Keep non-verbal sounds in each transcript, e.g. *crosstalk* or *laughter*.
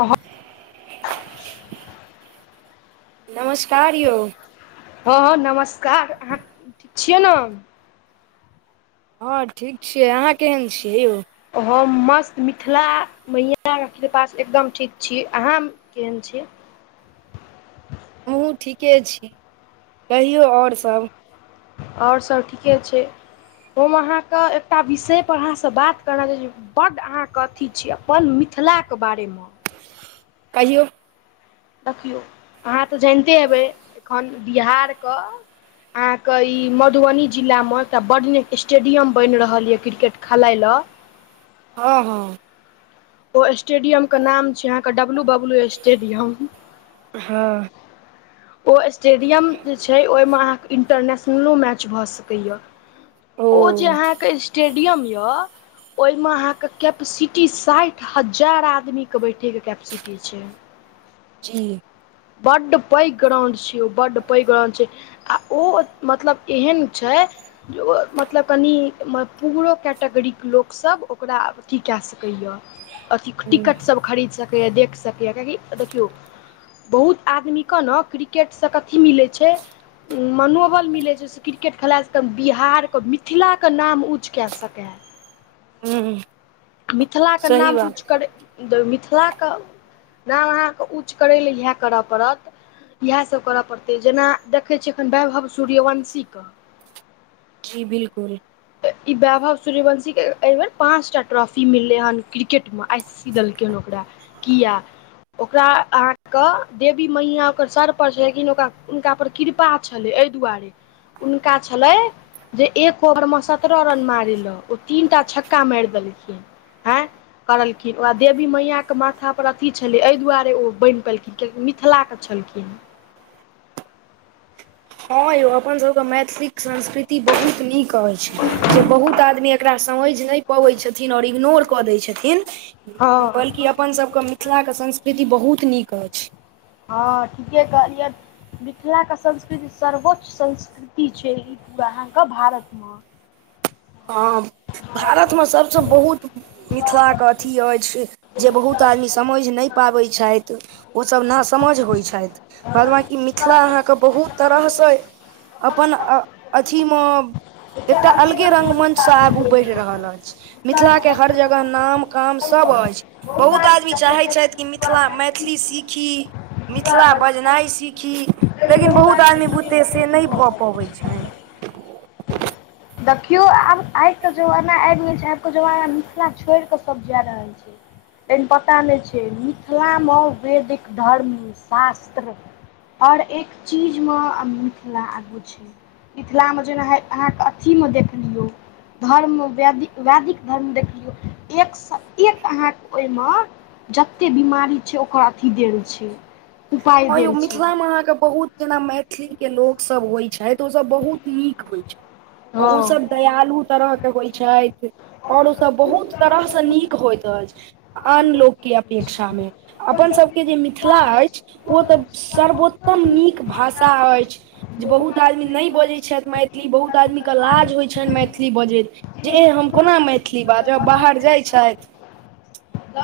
अहं नमस्कार यौ हँ हँ नमस्कार अहाँ ठीक छियै न हँ ठीक छियै अहाँ केहन छियै यौ हम मस्त मिथिला मैया *unintelligible* कृपासे एकदम ठीक छी अहाँ केहन छी हमहुँ ठीके छी कहियौ आओर सब आओर सभ ठीके छै हम अहाँके एकटा विषय पर अहाँसँ बात करन *unintelligible* बड्ड अहाँके अथी छी अपन मिथिलाके बारेमे कहियौ देखियौ अहाँ तऽ जनिते हेबै एखन बिहारके अहाँ के ई मधुबनी जिला मे एकटा बड्ड नीक स्टेडियम बनि रहल ये क्रिकेट खेलाय ल हँ हँ ओ स्टेडियम के नाम छै अहाँ के डब्लू डब्लू स्टेडियम हँ ओ स्टेडियम जे छै ओहिमे अहाँके इंटरनेशनलो मैच भऽ सकैय ओ जे अहाँके स्टेडियम य ओहिमे अहाँ के कैपसिटी साठि हजार आदमी के बैठे के कैपसिटी छै जी बड्ड पैघ ग्राउंड छै ओ बड्ड पैघ ग्राउंड छै आ ओ मतलब एहन छै जे ओ मतलब कनि पूअरो कैटेगरीके लोकसभ ओकरा अथी कए सकैए अथी टिकटसभ खरीद सकैए देखि सकैए किएकि देखियौ बहुत आदमी क न क्रिकेट से कथी मिलै छै मनोबल मिलै छै क्रिकेट खेलाय सकैऽ बिहारके मिथिलाके नाम ऊँच कै सकै हूंम्म मिथिलाके नाम ऊँच करैत तऽ मिथिलाके नाम अहाँके ऊँच करै लए इएह करय पड़त इएह सभ करय पड़तै जेना देखै छियै अखन वैभव सूर्यवंशीके जी बिल्कुल तऽ ई वैभव सूर्यवंशी के एहि बेर पाँच टा ट्रॉफी मिललै हन क्रिकेट मे आइ सी की दलकै हन ओकड़ा कीये ओकरा अहाँके देवी मैया ओकर सर पर छै लेकिन ओ हुनका पर कृपा छलै एहि दुआरे हुनका छलै जे एक और मस सत्ररह रन मारै ल ओ तीन टा छक्का मारि देलखिन आँय *inaudible* करलखिन ओकरा देवी मैयाके माथापर अथी छलै एहि दुआरे ओ बनि पयेलखिन कियि मिथिलाके छलखिन हँ यौ अपन सब के मैथिली संस्कृति बहुत नीक की कहै छै जे बहुत आदमी एकरा समझि नहि पबै छथिन आओर इग्नोर कऽ दै छथिन हँ बल्कि अपनसभके मिथिलाके संस्कृति बहुत नीक अछि हँ ठीके कहलियै मिथिलाके संस्कृति सर्वोच्च संस्कृति छै ई पूरा अहाँके भारत मं हँ भारतमे सबसँ बहुत मिथिलाके अथी अछि जे बहुत आदमी समइझ नय पाबै छ इथ ओसब नासमझ होइ छथि बाद बाँकी मिथिला अहाँके बहुत तरहसँ अपन अथी मे एकटा अलग ऐसे रंगमंच से आगू बढ़ि रहल अछि मिथिला के हर जगह नाम काम सब अछि बहुत आदमी चाहैत छथि कि मिथिला मैथिली सीखी मिथिला बजनाइ सीखी लेकिन बहुत आदमी बुते से नहि भऽ पबैत छनि देखियौ आब आइ के जमाना आइब गेल छै आबके जमाना मिथिला छोइड़ कऽ सब जा रहल छै त पता नय छै मिथिलामे वैदिक धर्म शास्त्र आओर एक चीजमे मिथिला आगू छै मिथिलामे जेना अहाँके ची म देख दियौ धर्म वैदिक वैदिक धर्म देख लियौ एकसँ एक अहाँके ओहिमे जतेक बीमारी छै ओकर अथी देल छै उपाय हँ यौ देल छै मिथिलामे अहाँके बहुत जेना मैथिली के लोकसब होइत छइथ ओसब बहुत नीक होइत छथ हँ ओसब दयालु तरहके होइ छथि आओर ओसभ बहुत तरहसँ नीक होइत अछि आन लोकके अपेक्षामे अपन सबके जे मिथिला अछि ओ तऽ सर्वोत्तम नीक भाषा अछि जे बहुत आदमी नहि बजैत छथि मैथिल ी बहुत आदमी के लाज होइ छनि मैथिली बजैत जे हम कोना मैथिली बाज जो बाहर जाय छथि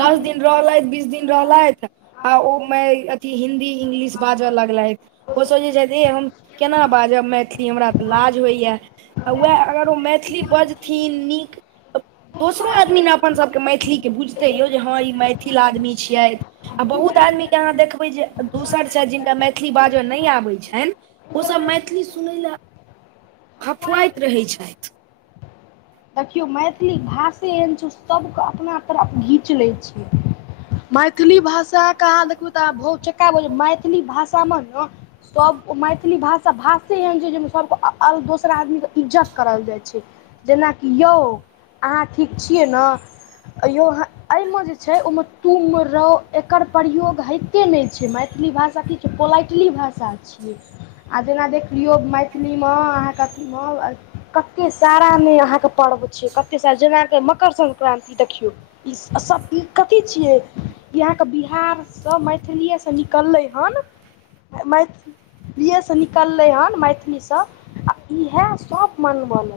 दस दिन रहलथि बीस दिन रहलथि आ ओमे अथी हिन्दी इंग्लिश बाजऽ लगल ह ओ सोचै छथि हे हम केना बाजब मैथिली हमरा तऽ लाज होइए आ वएह अगर ओ मैथिली बजथिन नीक दोसरो आदमी ने अपनसभके मैथिलीके बुझतै यौ जे हँ ई मैथिल आदमी छियथि आ बहुत आदमीकेँ अहाँ देखबै जे दोसर छथि जिनका मैथिली बाजय नहि आबैत छनि ओसब मैथिली सुनय लेल हफुआइत रहैत छथि देखियौ मैथिली भाषे एहन छै ओ सबके अपना तरफ घीच लै छिय मैथिली भाषा कहाँ देखू तऽ आ बहुत चक्का ब मैथिली भाषामे न सबके मैथिली भाषा भाषे एहन छै जाहिमे सबके दोसर आदमीके इज्जत करल जाइ छै जेनाकि यौ अहाँ ठीक छियै ने यौ अ एहिमे जे छै ओहिमे तूमे रहौ एकर प्रयोग होइ कतेक नहि छै मैथिली भाषा की छै पोलाइटली भाषा छियै आ जेना देख लियौ मैथिलीमे अहाँके अथीमे कते सारामे अहाँके पर्व छै कते साल जेनााक मकर संक्रान्ति देखियौ ई सभ कथी छियै अहाँके बिहार सब मैएसँ निकललै हन मै प्रियएसँ निकललै हन मैथिलीसँ आ इएह सभ मनमन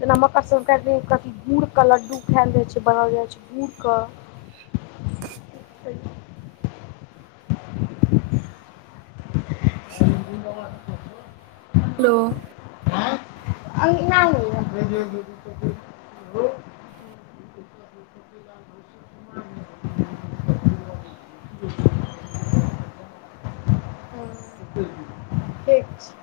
जेना मक्कसभ *unintelligible* काटि द कथी गुड़के लड्डू खायल जाइ छै बनाओल जाइ छै गुड़के *inaudible* वाद *inaudible* हेलो अ इ *inaudible* सुी लाल घोषण *inaudible* ह *inaudible* ज *inaudible* ठीक छै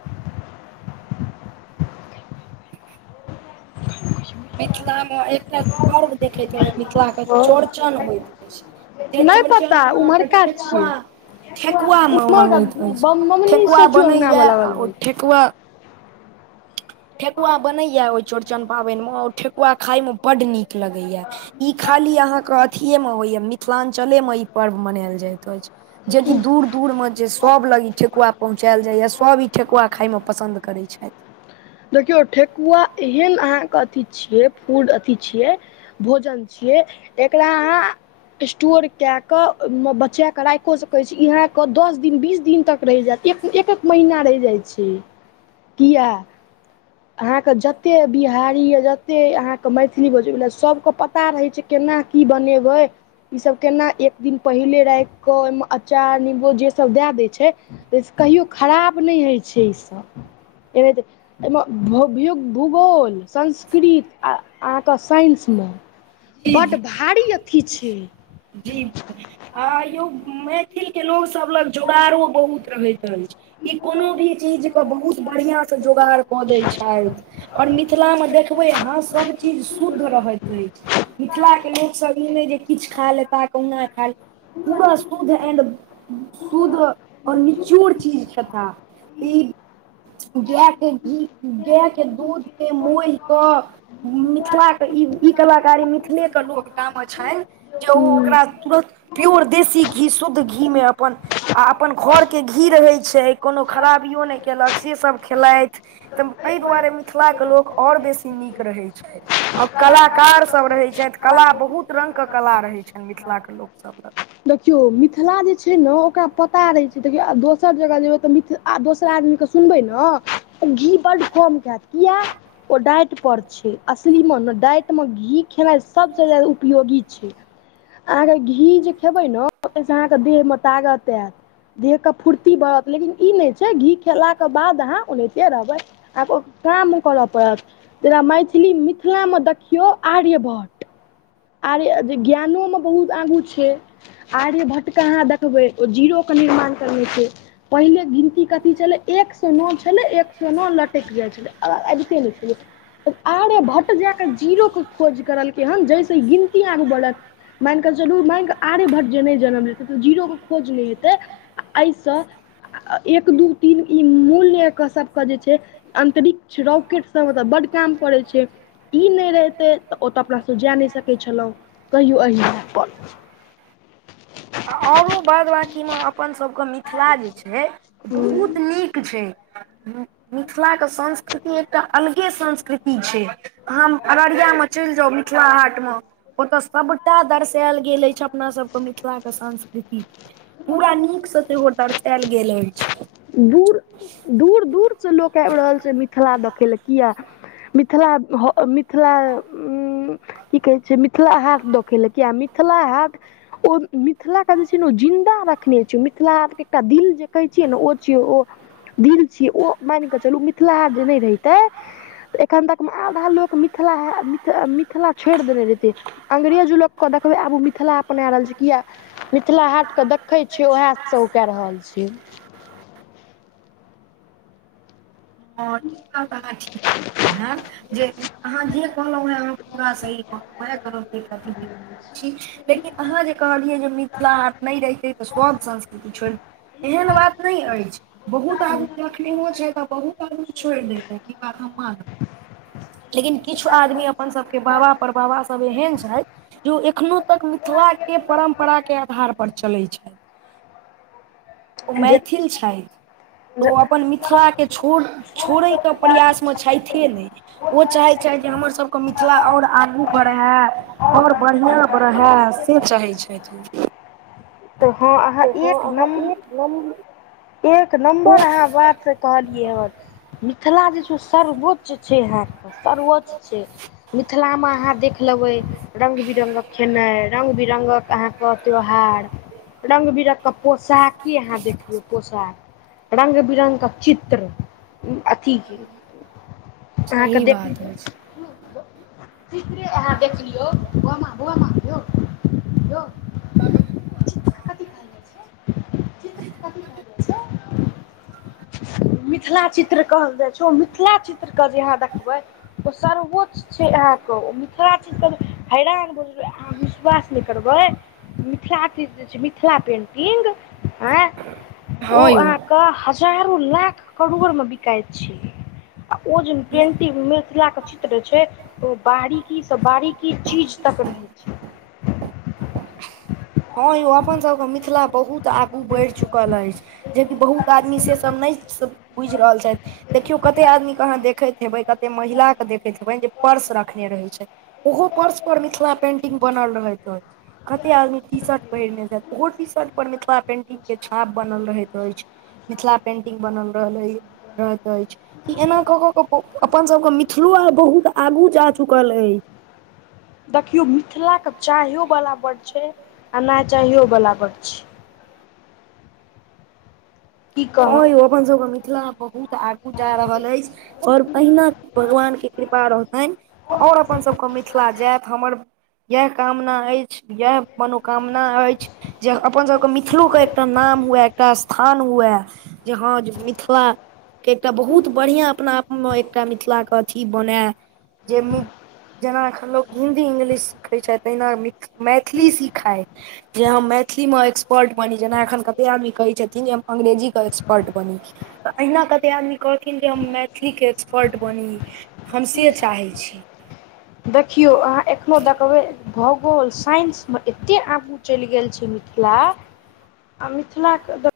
मिथिला मे एकटा पर्व देखेत हुए मिथिला के छै चौड़चन होइत अछि जे नहि चौड़चन पता मे अहाँके उम्हरका ठेकुआ छियै ठेकुआ म उम्हरका मागैत अछि मम्मी ठेकुआ से चुअंगना बनैय मे लागल ओ रहै छै ठेकुआ ठेकुआ बनैय ओह चौरचन पाबनि मे ठेकुआ खाय मे बड नीक लगैय ई खाली अहाँके अथिएमे होइए मिथिलाञ्चलेमे ई पर्व मनायल जाइत अछि जेकि दूर दूरमे जे सभ लग ई ठेकुआ पहुँचायल जाइए सभ ई ठेकुआ खाइमे पसन्द करै छथि देखियौ ठेकुआ एहन अहाँके अथि छियै फूड अथि छियै भोजन छियै एकरा अहाँ स्टोर के के बचा के राखो सके छी इहा के दस दिन बीस दिन तक रैह जात एक एक एक महीना रहि जाइ छी किया अहाँके जतेक बिहारी या जतेक अहाँके मैथिली बजै ल सभ के पता रहै छै केना की बनेबै ईसभ केना एक दिन पहिले राखि कऽ ओहिमे अचार नूम्बो जे सभ दए दै छै कहियो खराब नहि होइत छै ईसभ एना एहिमे भूगोल संस्कृत आ अहाँके साइंस जी बड जी भारी अथी छीये जी आ यौ मैथिलके लोकसभ त जोगाड़ो बहुत रहैत अछि ई कोनो भी चीजके बहुत बढ़िआँ सँ जोगाड़ कऽ दै छथि आओर मिथिलामे देखबै अहाँ सभचीज शुद्ध रहैत अछि मिथिलाके लोकसभ ई नहि जे किछु खा लेताह कहुना खा लेता पूरा शुद्ध एंड शुद्ध आ निचोड़ चीज खेता ई गाए के घी गए के दूध के मोह कऽ मिथिलाके ई ई कलाकारी मिथिलेके लोक टा छथि जे ओ हूँ ओकरा तुरन्त पीऔर देशी घी शुद्ध घीमे अपन आ अपन घरके घी रहैत छै कोनो खराबियो नहि केलक से सभ खेलथि तऽ एहि दुआरे मिथिला के लोक आओर बेसी नीक रहै छै आ कलाकार सभ रहै छथि कला बहुत रंगग के कला रहै छनि मिथिला के लोकसभ मे देखियौ मिथिला जे छै ने ओकरा पता रहै छै देखियौ आ दोसर जगह जेबै तऽ मिथिला आ दोसरा आदमीके सुनबै ने त घी बड्ड कम खत किया ओ डाइटपर छै असलीमे ने डाइटमे घी खेनाइ सबसे जादा उपयोगी छै अहाँके घी जे खेबै ने ओतहिसँ अहाँके देहमे तागत आयत देहके फूर्ती बढ़त लेकिन ई नहि छै घी खेलाके बाद अहाँ ओनाहिते रहबै आहाँक उ काम नय करय पड़त जेना मैथिली मिथिलामे देखियौ आर्यभट्ट आर्य ज्ञानोमे बहुत आगू छै आर्यभट्ट के अहाँ देखबै ओ जीरो के निर्माण करने छै पहिले गिनती कथी छलै एक सए नओ छलै एक सए नओ लटकि जायत छलै आ अबिते नहि छलै आर्यभट जाय कऽ जीरोकऽ खोज करलकै हन जहिसे ई गिनती आगू बढ़ल मानि कऽ चलू मानि कऽ आर्यभट्ट जे नहि जनम लेतै तऽ ओ जीरोके खोज नहि हेतै एहिसँ एक दू तीन ई मूल्यके सभके जे छै अन्तरिक्ष रॉकेट सब मे त बड्ड काम पड़े छै ई नहि रहितै तऽ ओतऽ अपनासँ जाय नहि सकैत छलहुँ कहियो एहि आ ओरो बाद बाकीमे अपनसभके मिथिला जे छै पर बहुत नीक छै मिथिलाके संस्कृति एकटा अलगे संस्कृति छै आहा अररियामे चलि जाउ मिथिला हाटमे ओतऽ सभटा दर्शायल गेल अछि अपना सबके मिथिला के संस्कृति के पूरा नीकसँ सेहो दरसायल गेल अछि दूर दूर दूरसँ लोक आबि रहल छै मिथिला देखय लेल किया मिथिला मिथिला उ की कहै छै मिथिला हाट देखैल किया मिथिला हाट ओ मिथिलाके जे छै ने जिन्दा रखने छ मिथिला आर के एकटा दिल जे कहै छियै नऽ ओ छिय ओ दिल छियै ओ मान कऽ चलू मिथिला हाट जे नहि रहितै तऽ एखन तकमे आधा लोक मिथिला ह मिथिला छोड़ि देने रहितै अंग्रेज लोकके देखबै आब ओ मिथिला अपनाए रहल छै किया मिथिला हाटके देखै छियै उएहसँ ओ कए रहल छै हँ ई बात अहाँ ठीक कहलहुँ जे अहाँ जे कहलहुं हेँ अहाँ पूरा सही *unintelligible* लेकिन आहाँ कहलियै जे मिथिला हाट नहि रहितै तऽ सभ संस्कृति छोड़ै एहन बात नइ अछि बहुत आदमी रखनेहो छै त बहुत बहुत आदमी छोड़ि दतै ई बात हम मानब लेकिन किछु आदमी अपनसभके बाबा परबाबासभ एहन छैथ जे एखनो तक मिथिलाके परम्पराके आधार पर चलै छै ओ मैथिल जे छथि तऽ ओ अपन मिथिलाके छोड़ छोड़यके प्रयासमे छथिे नहि ओ चाहैत छथि जे हमर सभके मिथिला आओर आगू बढ़य आओर बढ़िआँ बढ़ै से चाहै छथि ओ तऽ हँ अहाँ हँ एक नम *unintelligible* एक नम्बर अहाँ एक बात कहलियै हन मिथिला जे छै सर्वोच्च छै अहाँके सर्वोच्च छै मिथिलामे अहाँ देख लेबै रङ्ग बिरङ्गक खेनाई रङ्ग बिरङ्गक अहाँके त्यौहार रंग बिरंग कऽ पोशाक की अहाँ देखबे पोशाक रंग बिरंग क चित्र अथी अहाँके सही बात देखयो अछि चित्रे अहाँ देखलियौ *unintelligible* यौ ल कभी खालने छय कथि कहल जाय छय मिथिला चित्र कहल जाए मिथिला चित्रके जे अहाँ देखबै ओ सर्वोच्च से अहाँके ओ मिथिला चीज त हैरान बजै अहाँ विश्वास नय करबै मिथिला चीज जे छै मिथिला पेन्टिंग एँ ओ हँ अहाँ यौ ओ हजारो लाख करोड़ में बिकाइ छै आ ओ जे पेंटिंग मिथिला के चित्र छै ओ बारीकी से बारीकी चीज तक रहे छै हँ यौ अपन सबके मिथिला बहुत आगू बढ़ि चुकल अछि जेकि बहुत आदमी से सब नय बुझि रहल छथि देखियौ कते आदमीके अहाँ देखैत हेबै कतेक महिलाके देखैत हेबै जे पर्स रखने रहै छै ओहो पर्स पर मिथिला पेंटिंग बनल रहैत अछि कते आदमी टी शर्ट पहिरने छै ओहो टी शर्ट पर मिथिला पेंटिंग के छाप बनल रहैत अछि मिथिला पेंटिंग बनल रहल अछि रहैत अछि ई एना कऽ कऽ के अपनसभके मिथिलो आर बहुत आगू जा चुकल अइ देखियो मिथिलाे चााहयो वला बड छै आ नय चाहियोवला बड छै की कहू हँ य अपन सबके मिथिला मे बहुत आगू जा रहल अछि आओर पहिने भगवान के कृपा रहतनि आओर अपन सबके मिथिला जायत हमर इएह कामना अछि इएह मनोकामना अछि जे अपन सबके मिथिलो के एकटा नाम हुए एकटा स्थान हुए जे हँज मिथिला के एकटा बहुत बढ़िआँ अपना आपमे एकटा मिथिलाके अथी बनय जे जेना एखन लोक हिंदी इंग्लिश सीखै छै तेहिना मिक्स मैथिली सिखाय जे हम मैथिलीमे एक्सपर्ट बनी जेना एखन कते आदमी कहै छथिन हम अंग्रेजी ट बनी न कहथिन जे हम मैथिलीके एक्सपर्ट बनी हम से चाहै छी देखियौ अहाँ एखनो देखबै भूगोल साइंस में एते आ चलि गेल छी मिथिला आ मिथिला के